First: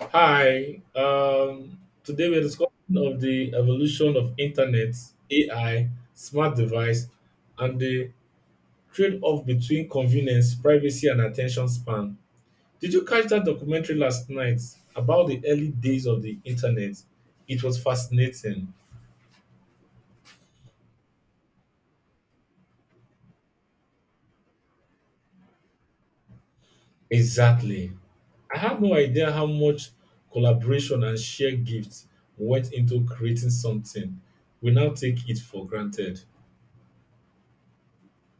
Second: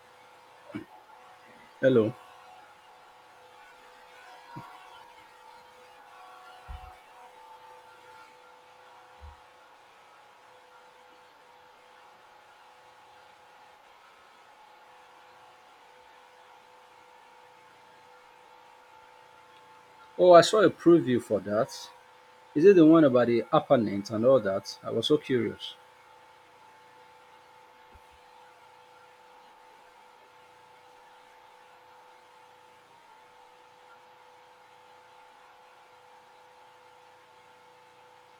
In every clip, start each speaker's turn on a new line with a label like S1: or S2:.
S1: Hi.
S2: Hello.
S1: Today we're discussing of the evolution of internet, AI, smart device, and the trade-off between convenience, privacy, and attention span. Did you catch that documentary last night about the early days of the internet? It was fascinating.
S2: Oh, I saw a preview for that. Is it the one about the apparent and all that? I was so curious.
S1: Exactly. I had no idea how much collaboration and shared gifts went into creating something. We now take it for granted.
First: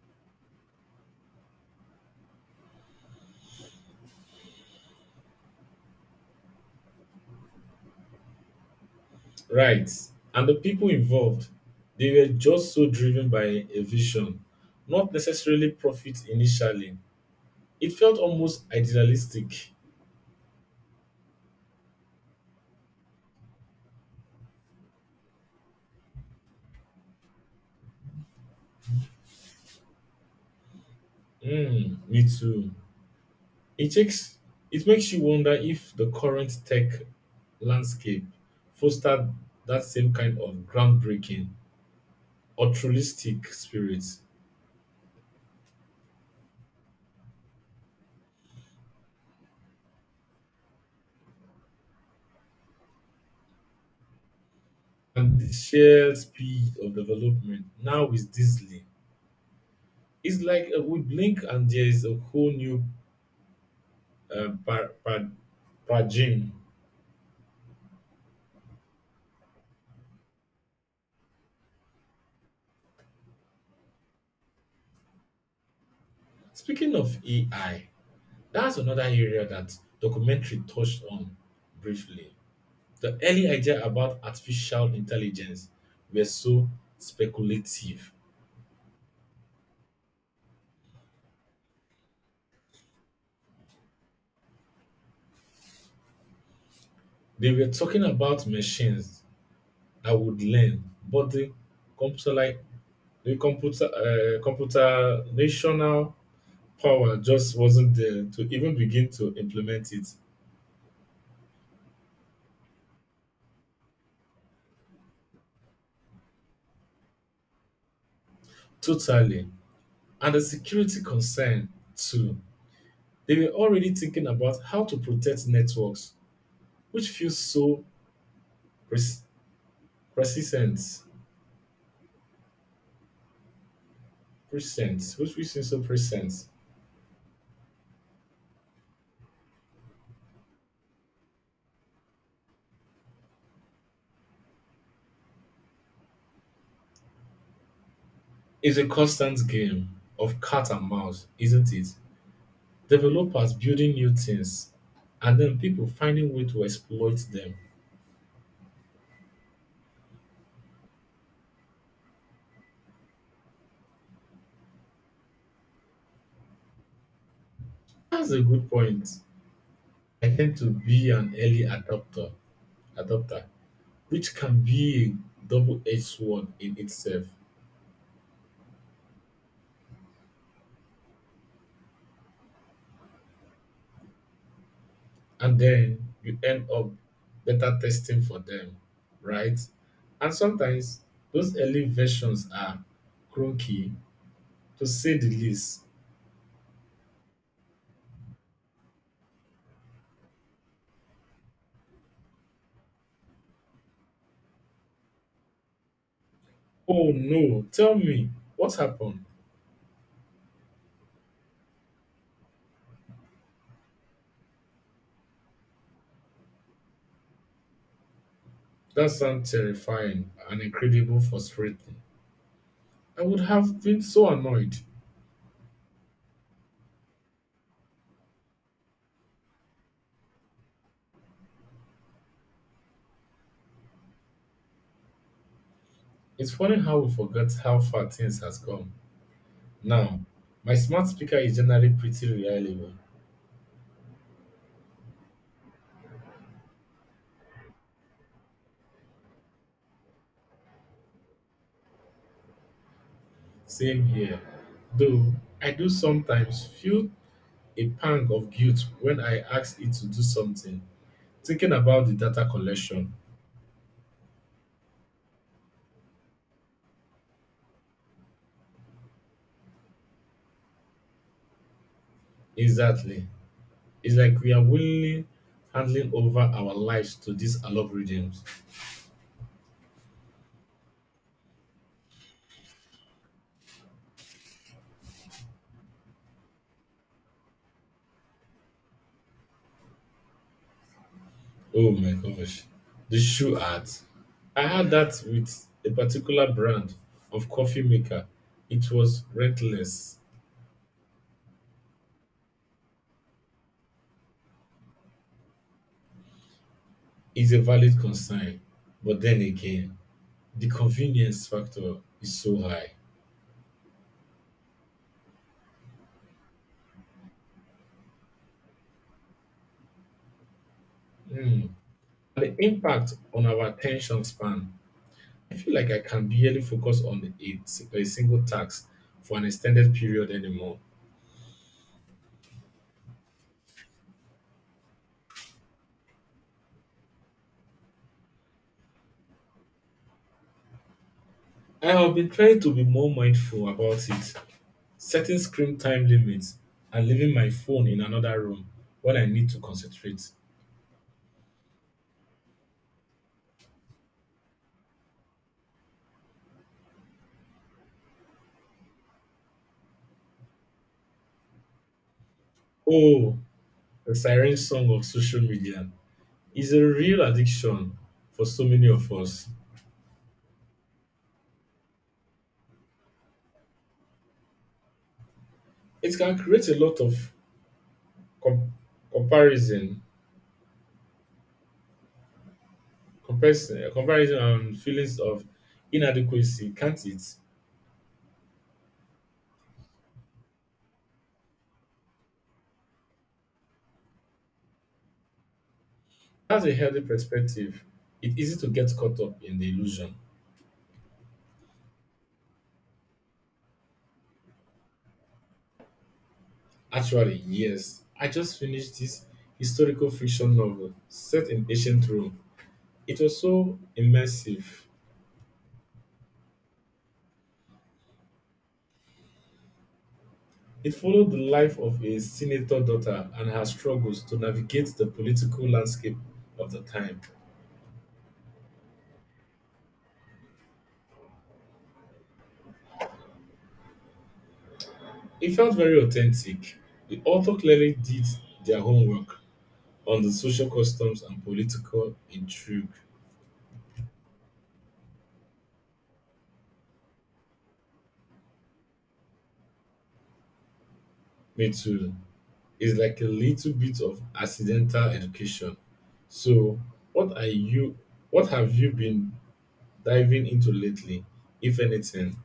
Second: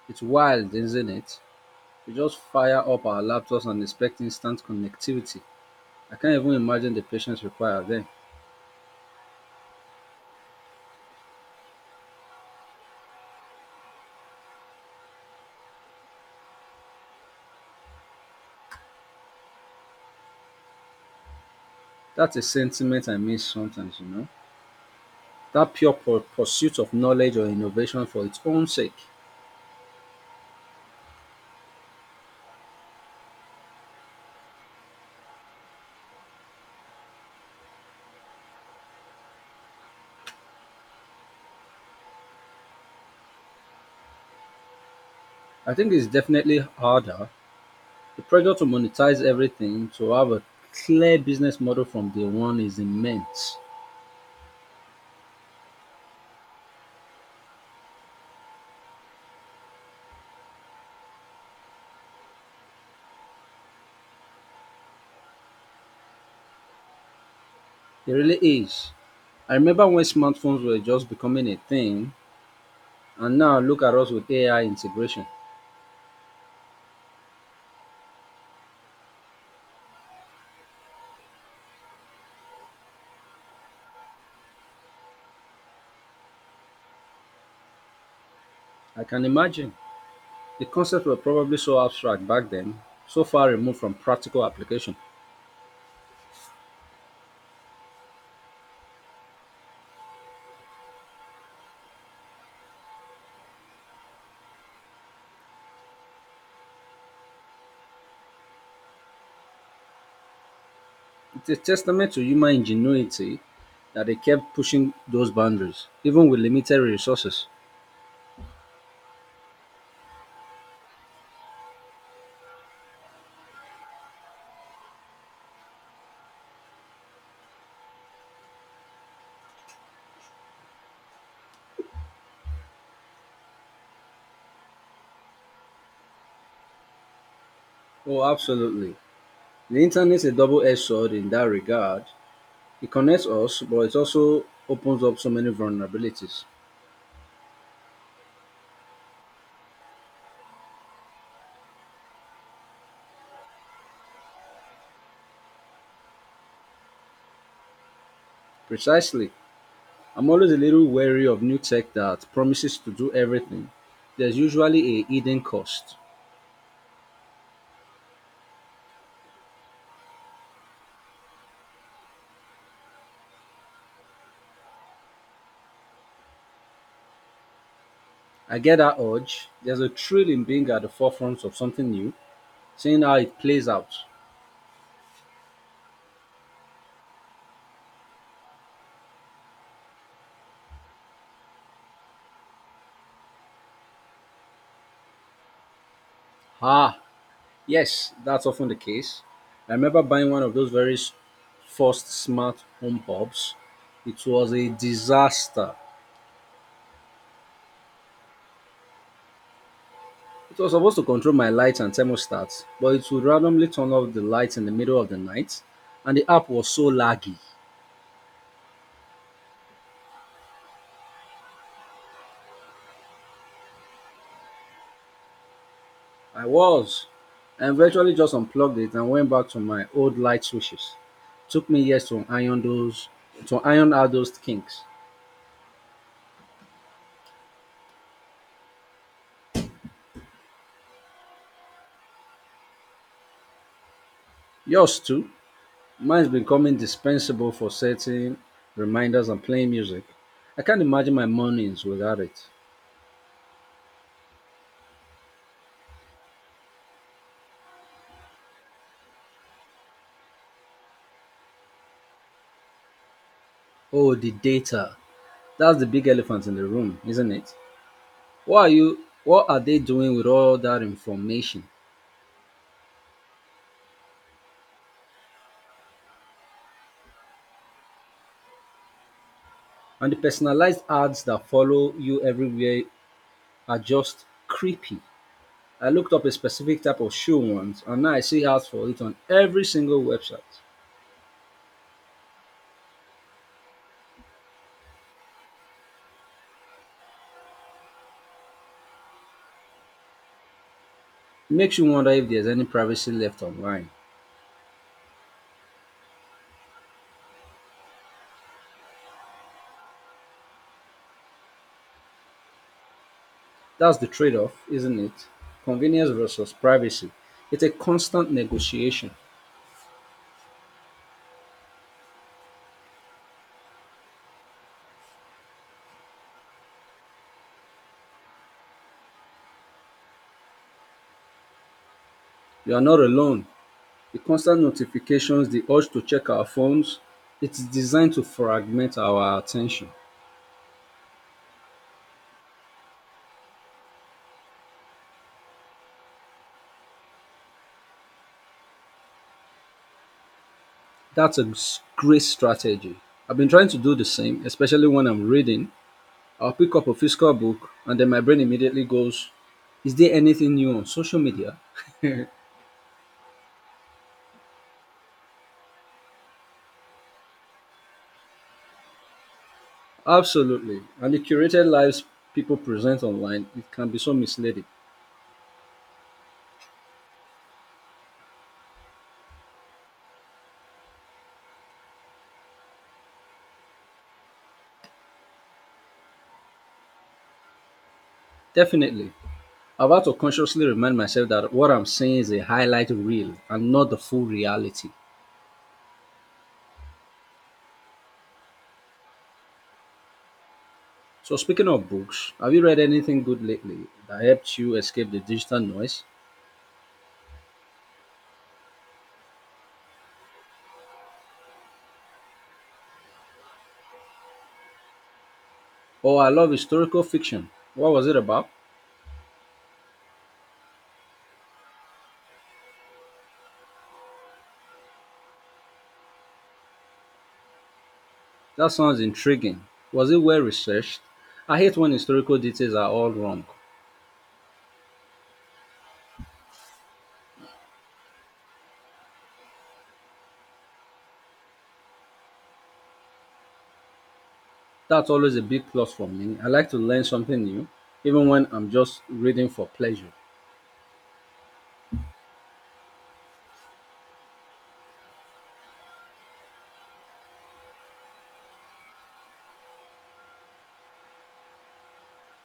S2: It's wild, isn't it? We just fire up our laptops and expect instant connectivity. I can't even imagine the patience required then.
S1: Right. And the people involved, they were just so driven by a vision, not necessarily profit initially. It felt almost idealistic.
S2: That's a sentiment I miss sometimes, you know? That pursuit of knowledge or innovation for its own sake.
S1: Mm, me too. It takes it makes you wonder if the current tech landscape fostered that same kind of groundbreaking, altruistic spirit.
S2: I think it's definitely harder. The pressure to monetize everything, to have a clear business model from day one is immense.
S1: And the sheer speed of development now is dizzy. It's like we blink and there is a whole new uh, Pra- Pra- Prajim.
S2: It really is. I remember when smartphones were just becoming a thing, and now look at us with AI integration.
S1: Speaking of AI, that's another area that documentary touched on briefly. The early idea about artificial intelligence were so speculative.
S2: I can imagine. The concepts were probably so abstract back then, so far removed from practical application.
S1: They were talking about machines that would learn, but computer like the computer computational power just wasn't there to even begin to implement it
S2: It's a testament to human ingenuity that they kept pushing those boundaries, even with limited resources.
S1: totally. And the security concern too. They were already thinking about how to protect networks, which feels so pres- persistent, present, which we seems so present.
S2: Oh, absolutely. The internet is a double edged sword in that regard. It connects us, but it also opens up so many vulnerabilities.
S1: It's a constant game of cat and mouse, isn't it? Developers building new things, and then people finding way to exploit them.
S2: Precisely. I'm always a little wary of new tech that promises to do everything. There's usually a hidden cost.
S1: That's a good point. I tend to be an adopter, which can be a double-edged sword in itself.
S2: I get that urge. There's a thrill in being at the forefront of something new, seeing how it plays out.
S1: And then you end up better testing for them, right? And sometimes those early versions are clunky, to say the least.
S2: Ah, yes, that's often the case. I remember buying one of those first smart home hubs. It was a disaster.
S1: Oh no, tell me, what happened?
S2: It was supposed to control my lights and thermostats, but it would randomly turn off the lights in the middle of the night, and the app was so laggy.
S1: That sounds terrifying and incredibly frustrating. I would have been so annoyed.
S2: I was. I eventually just unplugged it and went back to my old light switches. Took me years to iron those to iron out those kinks.
S1: It's funny how we forget how far things has come. Now, my smart speaker is generally pretty reliable.
S2: Yours too. Mine's become indispensable for setting reminders and playing music. I can't imagine my mornings without it.
S1: Same here. Though I do sometimes feel a pang of guilt when I asked it to do something. Thinking about the data collection,
S2: Oh, the data. That's the big elephant in the room, isn't it? What are they doing with all that information?
S1: exactly. It's like we are willingly handing over our lives to these algorithms.
S2: And the personalized ads that follow you everywhere are just creepy. I looked up a specific type of shoe once and now I see ads for it on every single website.
S1: Oh my gosh. The shoe art. I had that with a particular brand of coffee maker. It was reckless.
S2: It makes you wonder if there's any privacy left online.
S1: It's a valid concern. But then again, the convenience factor is so high.
S2: That's the trade off, isn't it? Convenience versus privacy. It's a constant negotiation.
S1: Hmm. The impact on our attention span. I feel like I can barely focus on a single task for an extended period anymore.
S2: You are not alone. The constant notifications, the urge to check our phones, it's designed to fragment our attention.
S1: I have been trying to be more mindful about it, setting screen time limits and leaving my phone in another room when I need to concentrate.
S2: That's a great strategy. I've been trying to do the same, especially when I'm reading, I'll pick up a physical book and then my brain immediately goes, is there anything new on social media?
S1: Oh, the siren song of social media is a real addiction for so many of us.
S2: Absolutely. And the curated lives people present online, it can be so misleading.
S1: It can create a lot of com- comparison, comparison and feelings of inadequacy, can't it?
S2: Definitely. I've had to consciously remind myself that what I'm saying is a highlight reel and not the full reality.
S1: That's a healthy perspective. It's easy to get caught up in the illusion.
S2: So, speaking of books, have you read anything good lately that helped you escape the digital noise?
S1: Actually, yes, I just finished this historical fiction novel set in ancient Rome. It was so immersive.
S2: Oh, I love historical fiction. What was it about?
S1: It followed the life of a senator daughter and her struggles to navigate the political landscape of the time.
S2: That sounds intriguing. Was it well researched? I hate when historical details are all wrong.
S1: It felt very authentic. The author clearly did their homework on the social customs and political intrigue.
S2: That's always a big plus for me. I like to learn something new, even when I'm just reading for pleasure.
S1: Me too. It's like a little bit of accidental education. So, what are you what have you been diving into lately, if anything?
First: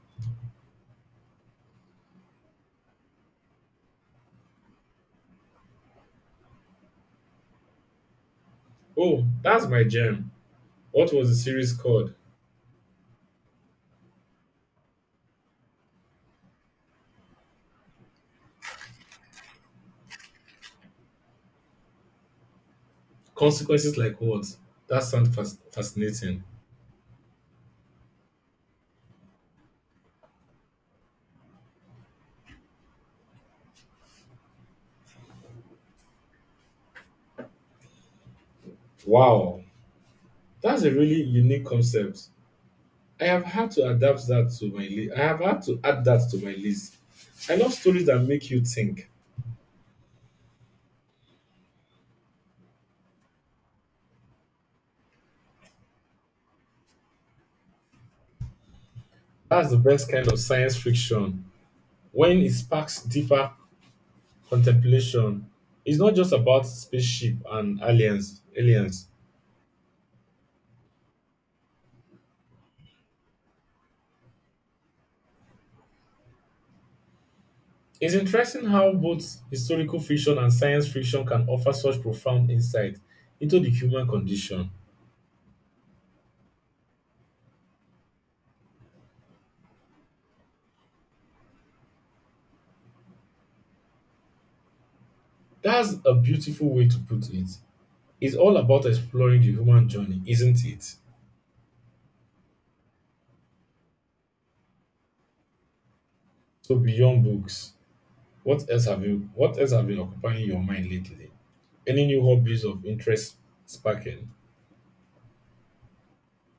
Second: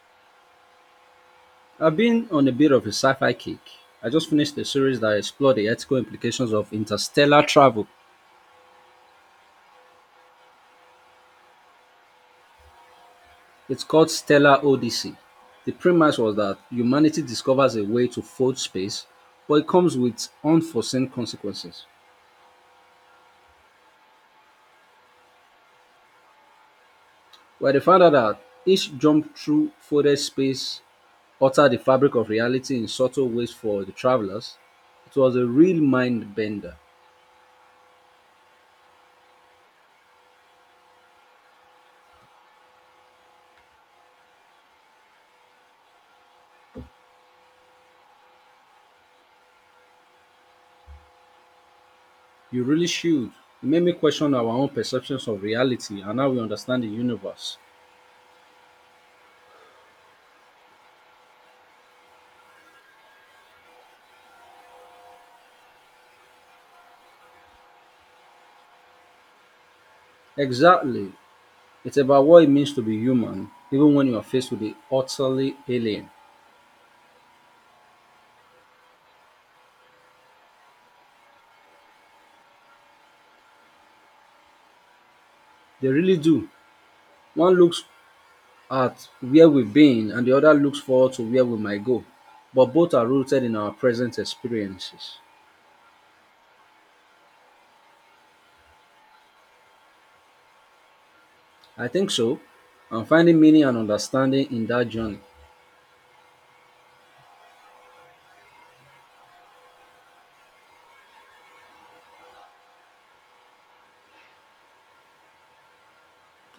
S2: I've been on a bit of a sci fi kick. I just finished a series that explored the ethical implications of interstellar travel.
S1: Oh, that's my jam. What was the series called?
S2: It's called Stellar Odyssey. The premise was that humanity discovers a way to fold space, but it comes with unforeseen consequences.
S1: Consequences like what? That sounds fascinating.
S2: Where they found out that each jump through folded space altered the fabric of reality in subtle ways for the travelers, it was a real mind bender.
S1: Wow, that's a really unique concept. I have had to adapt that to my list. I have had to add that to my list. I love stories that make you think.
S2: You really should. It made me question our own perceptions of reality and how we understand the universe.
S1: That's the best kind of science fiction. When it sparks deeper contemplation is not just about spaceship and aliens aliens.
S2: Exactly. It's about what it means to be human, even when you are faced with the utterly alien.
S1: It's interesting how both historical fiction and science fiction can offer such profound insight into the human condition.
S2: They really do. One looks at where we've been, and the other looks forward to where we might go. But both are rooted in our present experiences.
S1: That's a beautiful way to put it. It's all about exploring the human journey, isn't it?
S2: I think so. I'm finding meaning and understanding in that journey.
S1: So, beyond books, what else have been occupying your mind lately, any new hobbies of interest sparking?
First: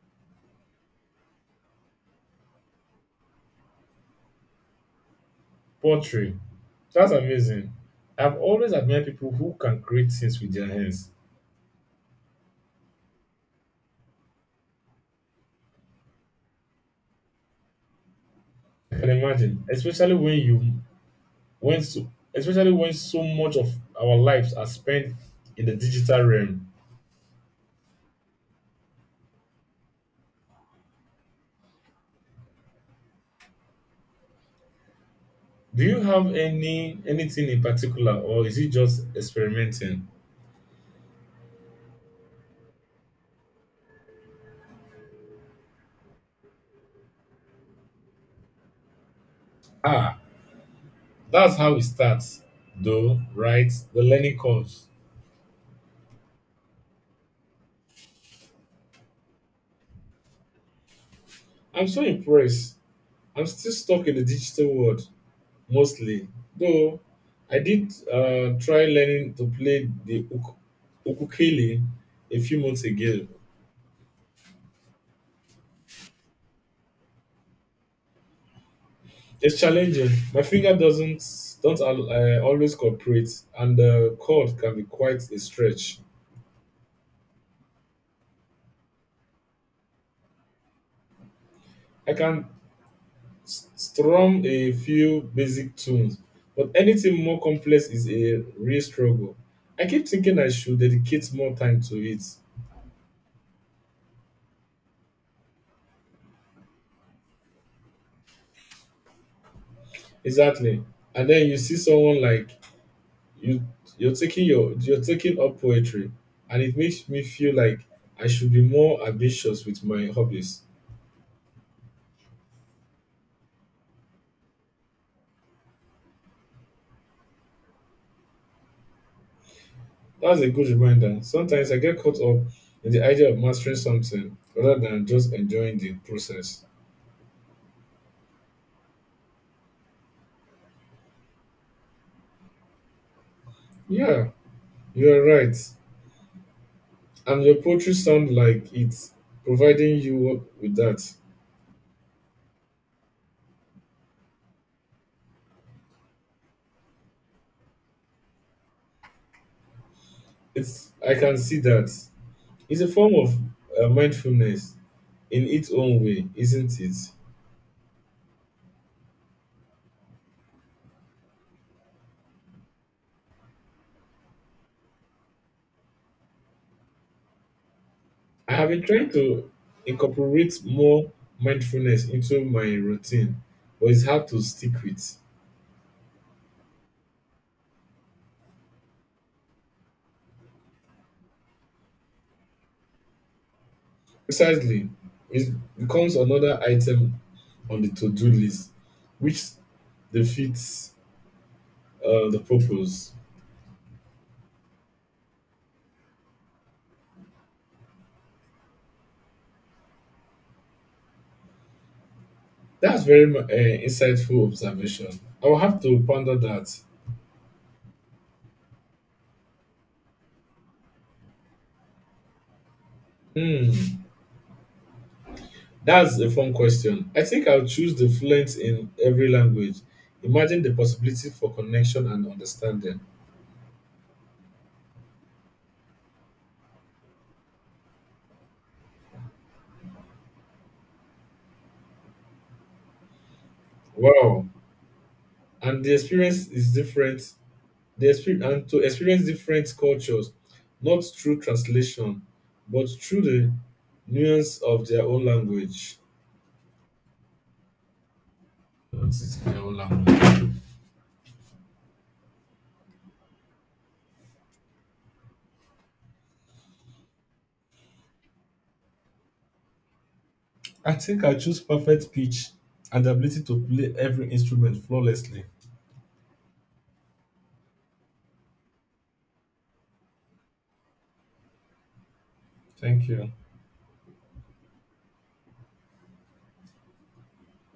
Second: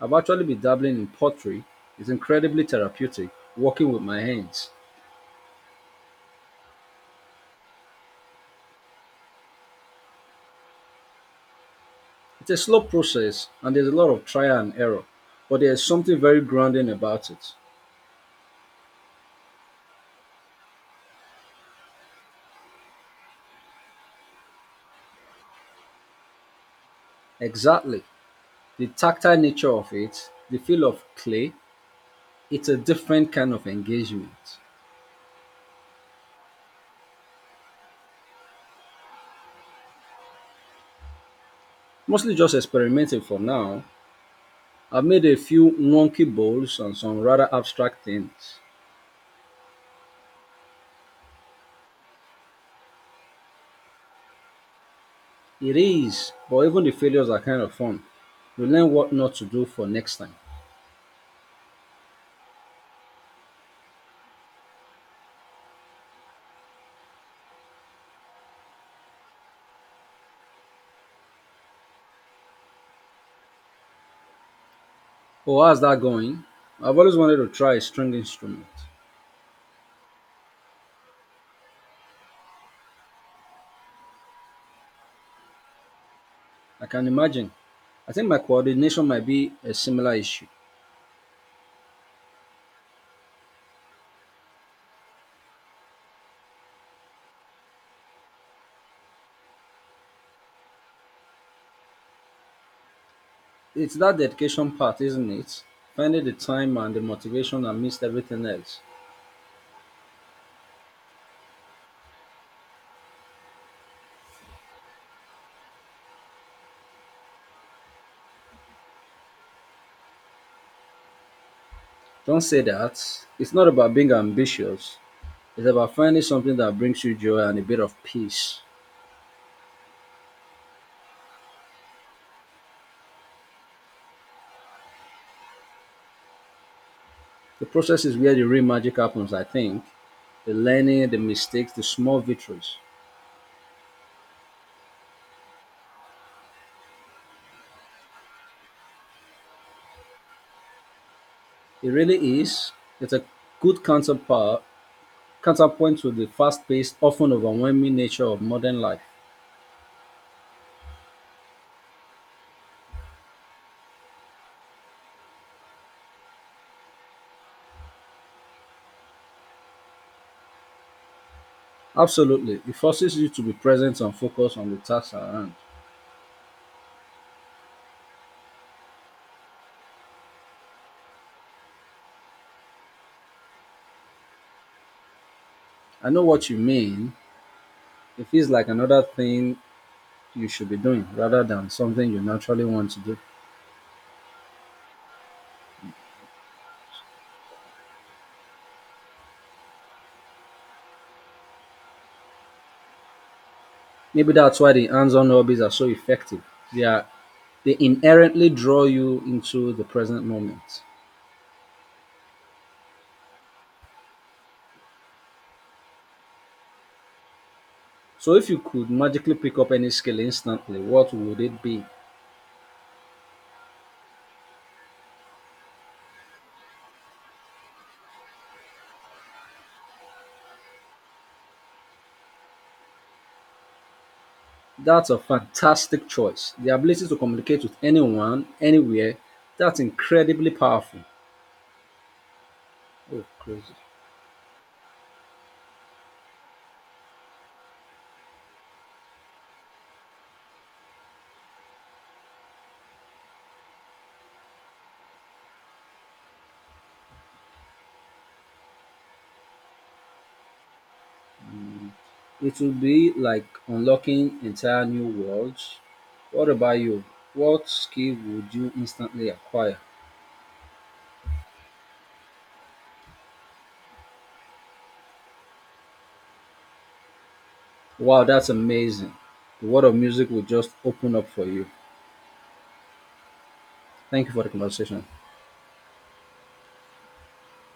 S2: I've actually been dabbling in pottery. It's incredibly therapeutic, working with my hands.
S1: Poetry, that's amazing. I've always admired people who can create things with their hands.
S2: It's a slow process and there's a lot of trial and error, but there's something very grounding about it.
S1: I can imagine, especially when you when so, especially when so much of our lives are spent in the digital realm.
S2: Exactly. The tactile nature of it, the feel of clay, it's a different kind of engagement.
S1: Do you have any anything in particular, or is it just experimenting?
S2: Mostly just experimenting for now. I've made a few wonky bowls and some rather abstract things.
S1: Ah, that's how it starts, though, right? The learning curves.
S2: It is, but even the failures are kind of fun. You learn what not to do for next time.
S1: I'm so impressed. I'm still stuck in the digital world mostly, though. I did try learning to play the ukulele a few months ago.
S2: Oh, how's that going? I've always wanted to try a string instrument.
S1: It's challenging. My finger doesn't don't always cooperate, and the chord can be quite a stretch.
S2: I can imagine. I think my coordination might be a similar issue.
S1: I can strum a few basic tunes, but anything more complex is a real struggle. I keep thinking I should dedicate more time to it.
S2: It's that dedication part, isn't it? Finding the time and the motivation amidst everything else.
S1: Exactly, and then you see someone like you. You're taking up poetry, and it makes me feel like I should be more ambitious with my hobbies.
S2: Don't say that. It's not about being ambitious. It's about finding something that brings you joy and a bit of peace.
S1: That's a good reminder. Sometimes I get caught up in the idea of mastering something rather than just enjoying the process.
S2: The process is where the real magic happens, I think. The learning, the mistakes, the small victories.
S1: Yeah, you are right. And your poetry sound like it's providing you with that.
S2: It really is. It's a good counterpoint to the fast paced, often overwhelming nature of modern life.
S1: It's I can see that. It's a form of mindfulness in its own way, isn't it?
S2: Absolutely. It forces you to be present and focused on the task at hand.
S1: I have been trying to incorporate more mindfulness into my routine, but it's hard to stick with.
S2: I know what you mean. It feels like another thing you should be doing rather than something you naturally want to do.
S1: Precisely, it becomes another item on the to-do list, which defeats the purpose.
S2: Maybe that's why the hands on hobbies are so effective. They, are, they inherently draw you into the present moment.
S1: That's very insightful observation. I will have to ponder that.
S2: So, if you could magically pick up any skill instantly, what would it be?
S1: Hmm, that's a fun question. I think I'll choose the fluent in every language. Imagine the possibility for connection and understanding.
S2: That's a fantastic choice. The ability to communicate with anyone, anywhere, that's incredibly powerful. Oh, crazy.
S1: Wow, and the experience, and to experience different cultures, not through translation, but through the nuance of their own language. What is their own language?
S2: It will be like unlocking entire new worlds. What about you? What skill would you instantly acquire?
S1: I think I choose perfect pitch and the ability to play every instrument flawlessly.
S2: Wow, that's amazing. The world of music will just open up for you.
S1: Thank you.
S2: Thank you for the conversation.